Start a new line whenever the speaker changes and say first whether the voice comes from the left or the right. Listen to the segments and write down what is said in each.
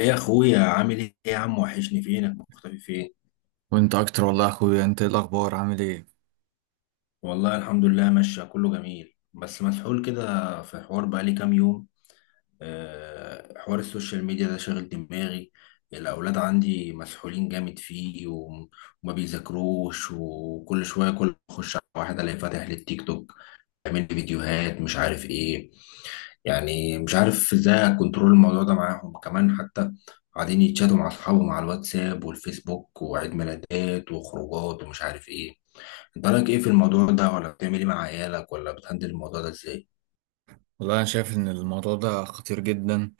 left: ايه يا اخويا؟ عامل ايه يا عم؟ وحشني، فينك مختفي؟ فين؟
right: وانت اكتر والله يا اخويا. انت ايه الاخبار؟ عامل ايه؟
left: والله الحمد لله ماشية، كله جميل، بس مسحول كده في حوار بقالي كام يوم. حوار السوشيال ميديا ده شاغل دماغي. الاولاد عندي مسحولين جامد فيه. وما بيذاكروش، وكل شوية كل ما اخش على واحد الاقي فاتح للتيك توك يعمل لي فيديوهات مش عارف ايه. يعني مش عارف ازاي اكنترول الموضوع ده معاهم، كمان حتى قاعدين يتشاتوا مع اصحابهم على الواتساب والفيسبوك، وعيد ميلادات وخروجات ومش عارف ايه. انت رايك ايه في الموضوع ده؟ ولا بتعمل ايه مع عيالك؟ ولا بتهندل الموضوع ده ازاي؟
right: والله انا شايف ان الموضوع ده خطير جدا.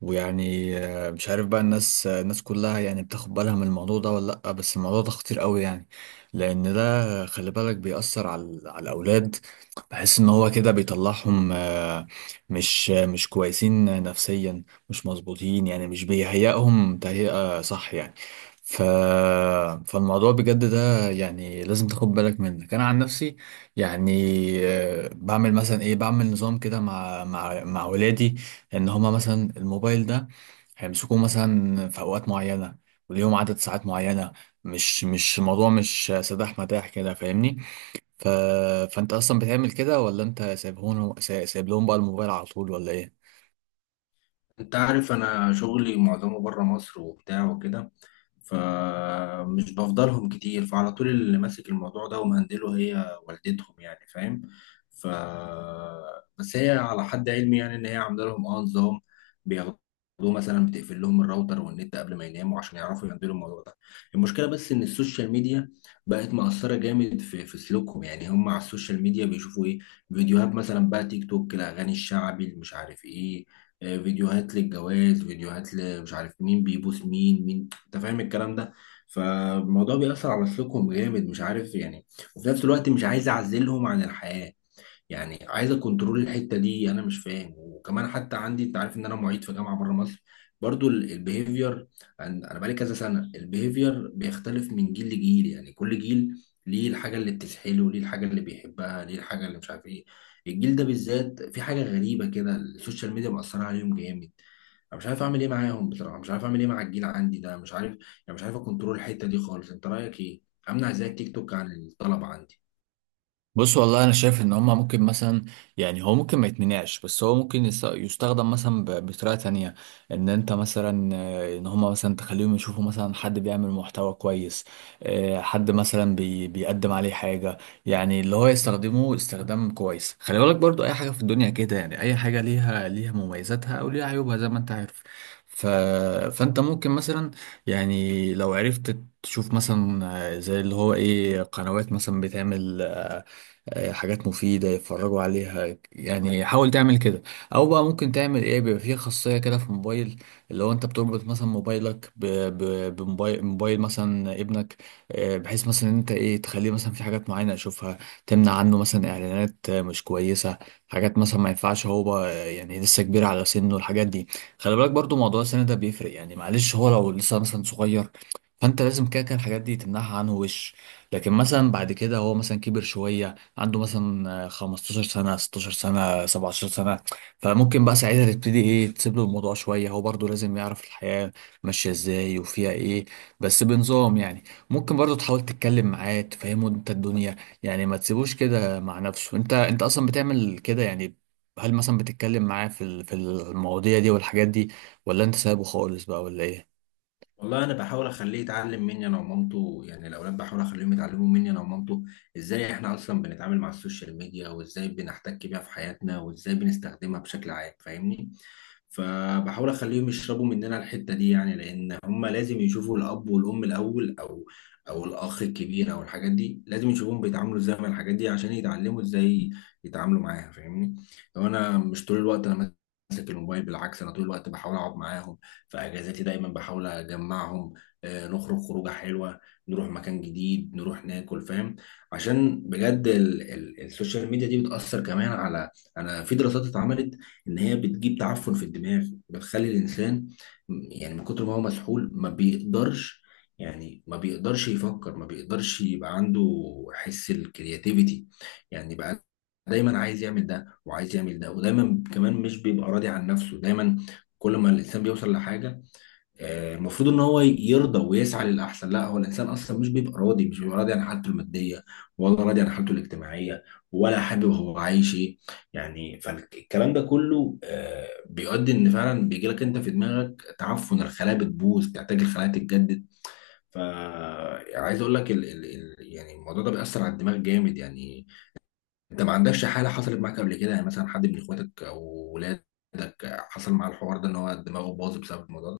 right: ويعني مش عارف بقى الناس كلها يعني بتاخد بالها من الموضوع ده ولا لا، بس الموضوع ده خطير قوي يعني. لان ده، خلي بالك بيأثر على الاولاد. بحس ان هو كده بيطلعهم، مش كويسين نفسيا، مش مظبوطين يعني، مش بيهيئهم تهيئة صح يعني. ف... فالموضوع بجد ده يعني لازم تاخد بالك منك. انا عن نفسي يعني بعمل مثلا ايه، بعمل نظام كده مع ولادي. ان هما مثلا الموبايل ده هيمسكوه مثلا في اوقات معينه، وليهم عدد ساعات معينه. مش الموضوع مش سداح مداح كده، فاهمني؟ ف... فانت اصلا بتعمل كده، ولا انت سايب لهم بقى الموبايل على طول، ولا ايه؟
left: انت عارف انا شغلي معظمه بره مصر وبتاع وكده، فمش بفضلهم كتير، فعلى طول اللي ماسك الموضوع ده ومهندله هي والدتهم، يعني فاهم. ف بس هي على حد علمي يعني ان هي عامله لهم اه نظام بياخدوه، مثلا بتقفل لهم الراوتر والنت قبل ما يناموا عشان يعرفوا يهندلوا الموضوع ده. المشكله بس ان السوشيال ميديا بقت مأثره جامد في سلوكهم. يعني هم على السوشيال ميديا بيشوفوا ايه؟ فيديوهات مثلا بقى تيك توك، الاغاني الشعبي اللي مش عارف ايه، فيديوهات للجواز، فيديوهات مش عارف مين بيبوس مين مين، انت فاهم الكلام ده. فالموضوع بيأثر على سلوكهم جامد، مش عارف يعني. وفي نفس الوقت مش عايز اعزلهم عن الحياة، يعني عايزه كنترول الحته دي، انا مش فاهم. وكمان حتى عندي، انت عارف ان انا معيد في جامعه بره مصر، برضو البيهيفير انا بقالي كذا سنه البيهيفير بيختلف من جيل لجيل. يعني كل جيل ليه الحاجه اللي بتسحله، ليه الحاجه اللي بيحبها، ليه الحاجه اللي مش عارف ايه. الجيل ده بالذات في حاجه غريبه كده، السوشيال ميديا مأثره عليهم جامد. انا مش عارف اعمل ايه معاهم، بصراحه مش عارف اعمل ايه مع الجيل عندي ده، مش عارف. يعني مش عارف اكنترول الحته دي خالص. انت رايك ايه؟ امنع ازاي التيك توك عن الطلبه عندي؟
right: بص، والله انا شايف ان هما ممكن مثلا. يعني هو ممكن ما يتمنعش، بس هو ممكن يستخدم مثلا بطريقه تانية. ان انت مثلا، ان هما مثلا تخليهم يشوفوا مثلا حد بيعمل محتوى كويس. حد مثلا بيقدم عليه حاجه، يعني اللي هو يستخدمه استخدام كويس. خلي بالك برضو، اي حاجه في الدنيا كده يعني، اي حاجه ليها مميزاتها او ليها عيوبها زي ما انت عارف. ف... فانت ممكن مثلا، يعني لو عرفت تشوف مثلا، زي اللي هو ايه، قنوات مثلا بتعمل حاجات مفيدة يتفرجوا عليها. يعني حاول تعمل كده. أو بقى ممكن تعمل إيه، بيبقى فيه خاصية كده في الموبايل، اللي هو أنت بتربط مثلا موبايلك بموبايل مثلا ابنك. بحيث مثلا إن أنت إيه تخليه مثلا في حاجات معينة يشوفها، تمنع عنه مثلا إعلانات مش كويسة، حاجات مثلا ما ينفعش هو بقى يعني، لسه كبير على سنه الحاجات دي. خلي بالك برضو موضوع السن ده بيفرق يعني، معلش هو لو لسه مثلا صغير فأنت لازم كده كده الحاجات دي تمنعها عنه وش. لكن مثلا بعد كده هو مثلا كبر شوية، عنده مثلا 15 سنة، 16 سنة، 17 سنة، فممكن بقى ساعتها تبتدي ايه تسيب له الموضوع شوية. هو برضه لازم يعرف الحياة ماشية ازاي وفيها ايه، بس بنظام يعني. ممكن برضه تحاول تتكلم معاه تفهمه انت الدنيا يعني، ما تسيبوش كده مع نفسه. انت اصلا بتعمل كده يعني؟ هل مثلا بتتكلم معاه في المواضيع دي والحاجات دي، ولا انت سايبه خالص بقى، ولا ايه؟
left: والله انا بحاول اخليه يتعلم مني انا ومامته، يعني الاولاد بحاول اخليهم يتعلموا مني انا ومامته ازاي احنا اصلا بنتعامل مع السوشيال ميديا، وازاي بنحتك بيها في حياتنا، وازاي بنستخدمها بشكل عام، فاهمني. فبحاول اخليهم يشربوا مننا الحتة دي، يعني لان هم لازم يشوفوا الاب والام الاول، او او الاخ الكبير، او الحاجات دي لازم يشوفهم بيتعاملوا ازاي مع الحاجات دي عشان يتعلموا ازاي يتعاملوا معاها، فاهمني. لو انا مش طول الوقت انا ماسك الموبايل، بالعكس انا طول الوقت بحاول اقعد معاهم، في اجازاتي دايما بحاول اجمعهم، نخرج خروجه حلوه، نروح مكان جديد، نروح ناكل، فاهم. عشان بجد ال السوشيال ميديا دي بتاثر كمان على، انا في دراسات اتعملت ان هي بتجيب تعفن في الدماغ، بتخلي الانسان يعني من كتر ما هو مسحول ما بيقدرش، يعني ما بيقدرش يفكر، ما بيقدرش يبقى عنده حس الكرياتيفيتي. يعني بقى دايما عايز يعمل ده وعايز يعمل ده، ودايما كمان مش بيبقى راضي عن نفسه. دايما كل ما الانسان بيوصل لحاجه، المفروض ان هو يرضى ويسعى للاحسن. لا، هو الانسان اصلا مش بيبقى راضي، مش بيبقى راضي عن حالته الماديه، ولا راضي عن حالته الاجتماعيه، ولا حابب هو عايش ايه يعني. فالكلام ده كله بيؤدي ان فعلا بيجي لك انت في دماغك تعفن، الخلايا بتبوظ، تحتاج الخلايا تتجدد. فعايز اقول لك ال يعني الموضوع ده بيأثر على الدماغ جامد يعني. انت ما عندكش حاله حصلت معاك قبل كده، يعني مثلا حد من اخواتك او ولادك حصل معاه الحوار ده ان هو دماغه باظ بسبب الموضوع ده؟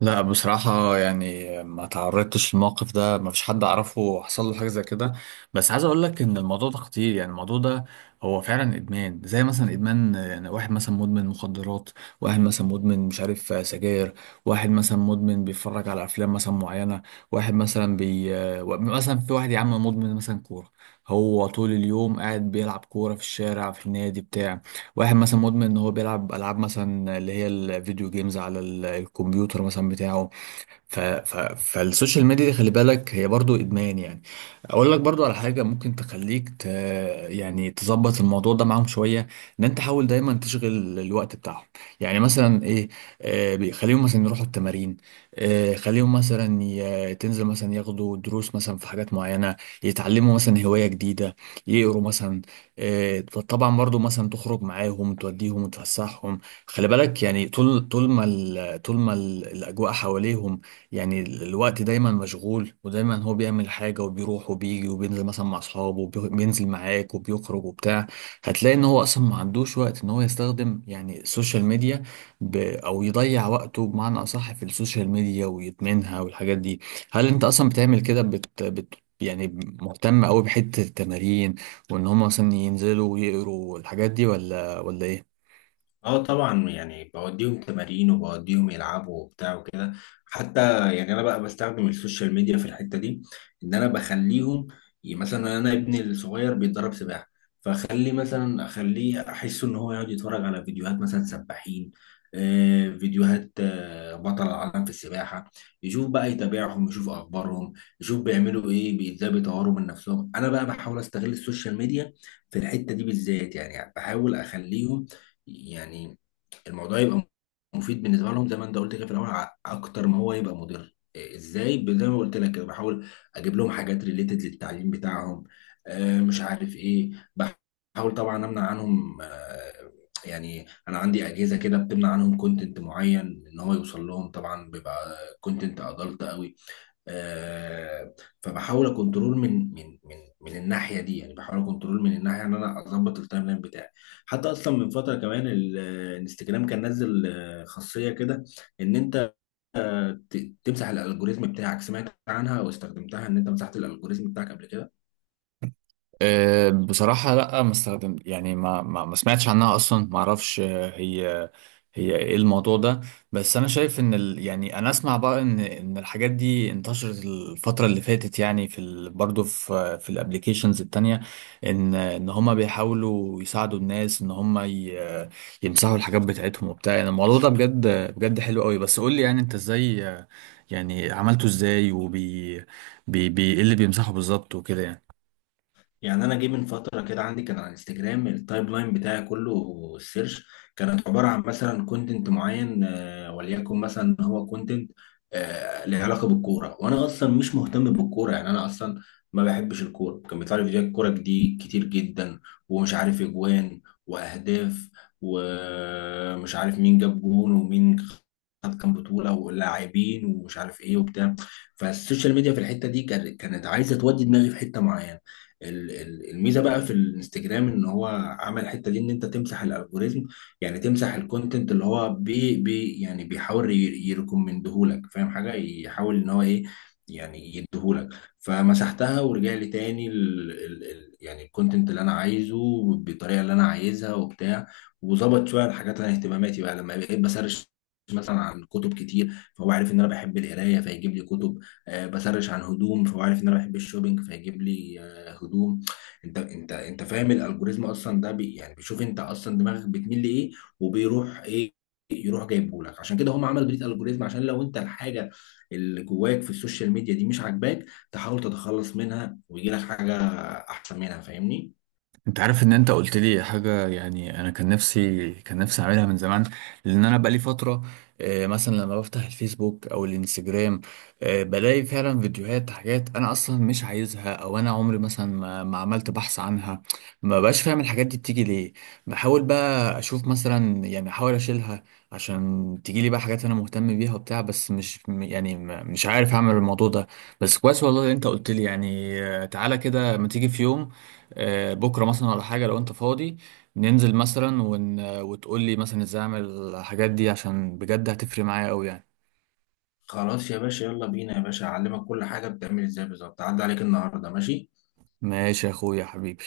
right: لا، بصراحة يعني ما تعرضتش للموقف ده، ما فيش حد أعرفه حصل له حاجة زي كده. بس عايز أقول لك إن الموضوع ده خطير يعني. الموضوع ده هو فعلا إدمان، زي مثلا إدمان يعني، واحد مثلا مدمن مخدرات، واحد مثلا مدمن مش عارف سجاير، واحد مثلا مدمن بيتفرج على أفلام مثلا معينة، واحد مثلا بي آه، و- مثلا في واحد يا عم مدمن مثلا كورة، هو طول اليوم قاعد بيلعب كورة في الشارع في النادي بتاع. واحد مثلا مدمن ان هو بيلعب العاب مثلا اللي هي الفيديو جيمز على الكمبيوتر مثلا بتاعه. ف... ف... فالسوشيال ميديا دي خلي بالك هي برضو ادمان يعني. اقول لك برضو على حاجه ممكن تخليك يعني تظبط الموضوع ده معاهم شويه، ان انت حاول دايما تشغل الوقت بتاعهم. يعني مثلا ايه، بيخليهم مثلا يروحوا التمارين. خليهم مثلا تنزل مثلا ياخدوا دروس مثلا في حاجات معينه، يتعلموا مثلا هوايه جديده، يقروا مثلا. طبعا برضو مثلا تخرج معاهم توديهم وتفسحهم. خلي بالك يعني طول ما الاجواء حواليهم، يعني الوقت دايما مشغول، ودايما هو بيعمل حاجة وبيروح وبيجي وبينزل مثلا مع أصحابه وبينزل معاك وبيخرج وبتاع. هتلاقي إن هو أصلا ما عندوش وقت إن هو يستخدم يعني السوشيال ميديا، أو يضيع وقته بمعنى أصح في السوشيال ميديا ويدمنها والحاجات دي. هل أنت أصلا بتعمل كده يعني مهتم أوي بحتة التمارين، وإن هم مثلا ينزلوا ويقروا والحاجات دي، ولا إيه؟
left: اه طبعا، يعني بوديهم تمارين، وبوديهم يلعبوا وبتاع وكده. حتى يعني انا بقى بستخدم السوشيال ميديا في الحته دي، ان انا بخليهم، مثلا انا ابني الصغير بيتدرب سباحه، فاخلي مثلا، اخليه احس ان هو يقعد يتفرج على فيديوهات مثلا سباحين، فيديوهات بطل العالم في السباحه، يشوف بقى، يتابعهم، يشوف اخبارهم، يشوف بيعملوا ايه، ازاي بيطوروا من نفسهم. انا بقى بحاول استغل السوشيال ميديا في الحته دي بالذات، يعني بحاول اخليهم، يعني الموضوع يبقى مفيد بالنسبه لهم زي ما انت قلت كده في الاول، اكتر ما هو يبقى مضر. إيه، ازاي زي ما قلت لك كده، بحاول اجيب لهم حاجات ريليتد للتعليم بتاعهم، مش عارف ايه. بحاول طبعا امنع عنهم يعني انا عندي اجهزه كده بتمنع عنهم كونتنت معين ان هو يوصل لهم، طبعا بيبقى كونتنت ادلت قوي، آه، فبحاول اكنترول من الناحيه دي. يعني بحاول اكنترول من الناحيه ان انا اظبط التايم لاين بتاعي. حتى اصلا من فتره كمان الانستجرام كان نزل خاصيه كده ان انت تمسح الالجوريزم بتاعك. سمعت عنها او استخدمتها ان انت مسحت الالجوريزم بتاعك قبل كده؟
right: أه، بصراحة لا ما استخدم يعني، ما سمعتش عنها أصلا، ما أعرفش، أه، هي هي إيه الموضوع ده؟ بس أنا شايف إن ال يعني أنا أسمع بقى إن الحاجات دي انتشرت الفترة اللي فاتت يعني، في ال برضه في في الأبليكيشنز التانية، إن هما بيحاولوا يساعدوا الناس إن هما يمسحوا الحاجات بتاعتهم وبتاع. يعني الموضوع ده بجد بجد حلو قوي. بس قول لي يعني، أنت إزاي؟ يعني عملته إزاي، وبي بي بي إيه اللي بيمسحه بالظبط وكده يعني؟
left: يعني انا جه من فتره كده، عندي كان على انستجرام التايب لاين بتاعي كله، السيرش كانت عباره عن مثلا كونتنت معين وليكن مثلا هو كونتنت له علاقه بالكوره، وانا اصلا مش مهتم بالكوره، يعني انا اصلا ما بحبش الكوره. كان بيطلع لي فيديوهات كوره دي كتير جدا، ومش عارف اجوان، واهداف، ومش عارف مين جاب جون، ومين خد كام بطوله، ولاعبين ومش عارف ايه وبتاع. فالسوشيال ميديا في الحته دي كانت كانت عايزه تودي دماغي في حته معينه. الميزه بقى في الانستجرام ان هو عمل الحته دي ان انت تمسح الالجوريزم، يعني تمسح الكونتنت اللي هو بي يعني بيحاول يريكومندهولك، فاهم حاجه، يحاول ان هو ايه، يعني يديهولك. فمسحتها ورجع لي تاني ال يعني الكونتنت اللي انا عايزه بالطريقه اللي انا عايزها وبتاع، وظبط شويه الحاجات اللي انا اهتماماتي. بقى لما بقيت بسرش مثلا عن كتب كتير، فهو عارف ان انا بحب القرايه فيجيب لي كتب، بسرش عن هدوم فهو عارف ان انا بحب الشوبينج فيجيب لي هدوم. انت فاهم الالجوريزم اصلا ده بي يعني بيشوف انت اصلا دماغك بتميل لايه وبيروح ايه، يروح جايبه لك. عشان كده هم عملوا بريد الجوريزم، عشان لو انت الحاجه اللي جواك في السوشيال ميديا دي مش عاجباك تحاول تتخلص منها، ويجي لك حاجه احسن منها، فاهمني.
right: انت عارف ان انت قلت لي حاجه يعني، انا كان نفسي اعملها من زمان، لان انا بقالي فتره، مثلا لما بفتح الفيسبوك او الانستجرام، بلاقي فعلا فيديوهات، حاجات انا اصلا مش عايزها، او انا عمري مثلا ما عملت بحث عنها. ما بقاش فاهم الحاجات دي بتيجي ليه. بحاول بقى اشوف مثلا يعني، احاول اشيلها عشان تيجي لي بقى حاجات انا مهتم بيها وبتاع، بس مش يعني، مش عارف اعمل الموضوع ده. بس كويس والله انت قلت لي يعني. تعالى كده، ما تيجي في يوم، بكره مثلا ولا حاجه لو انت فاضي، ننزل مثلا وتقول لي مثلا ازاي اعمل الحاجات دي، عشان بجد هتفرق معايا قوي يعني.
left: خلاص يا باشا، يلا بينا يا باشا، اعلمك كل حاجه بتعمل ازاي بالظبط. عدى عليك النهارده، ماشي؟
right: ماشي يا اخويا حبيبي.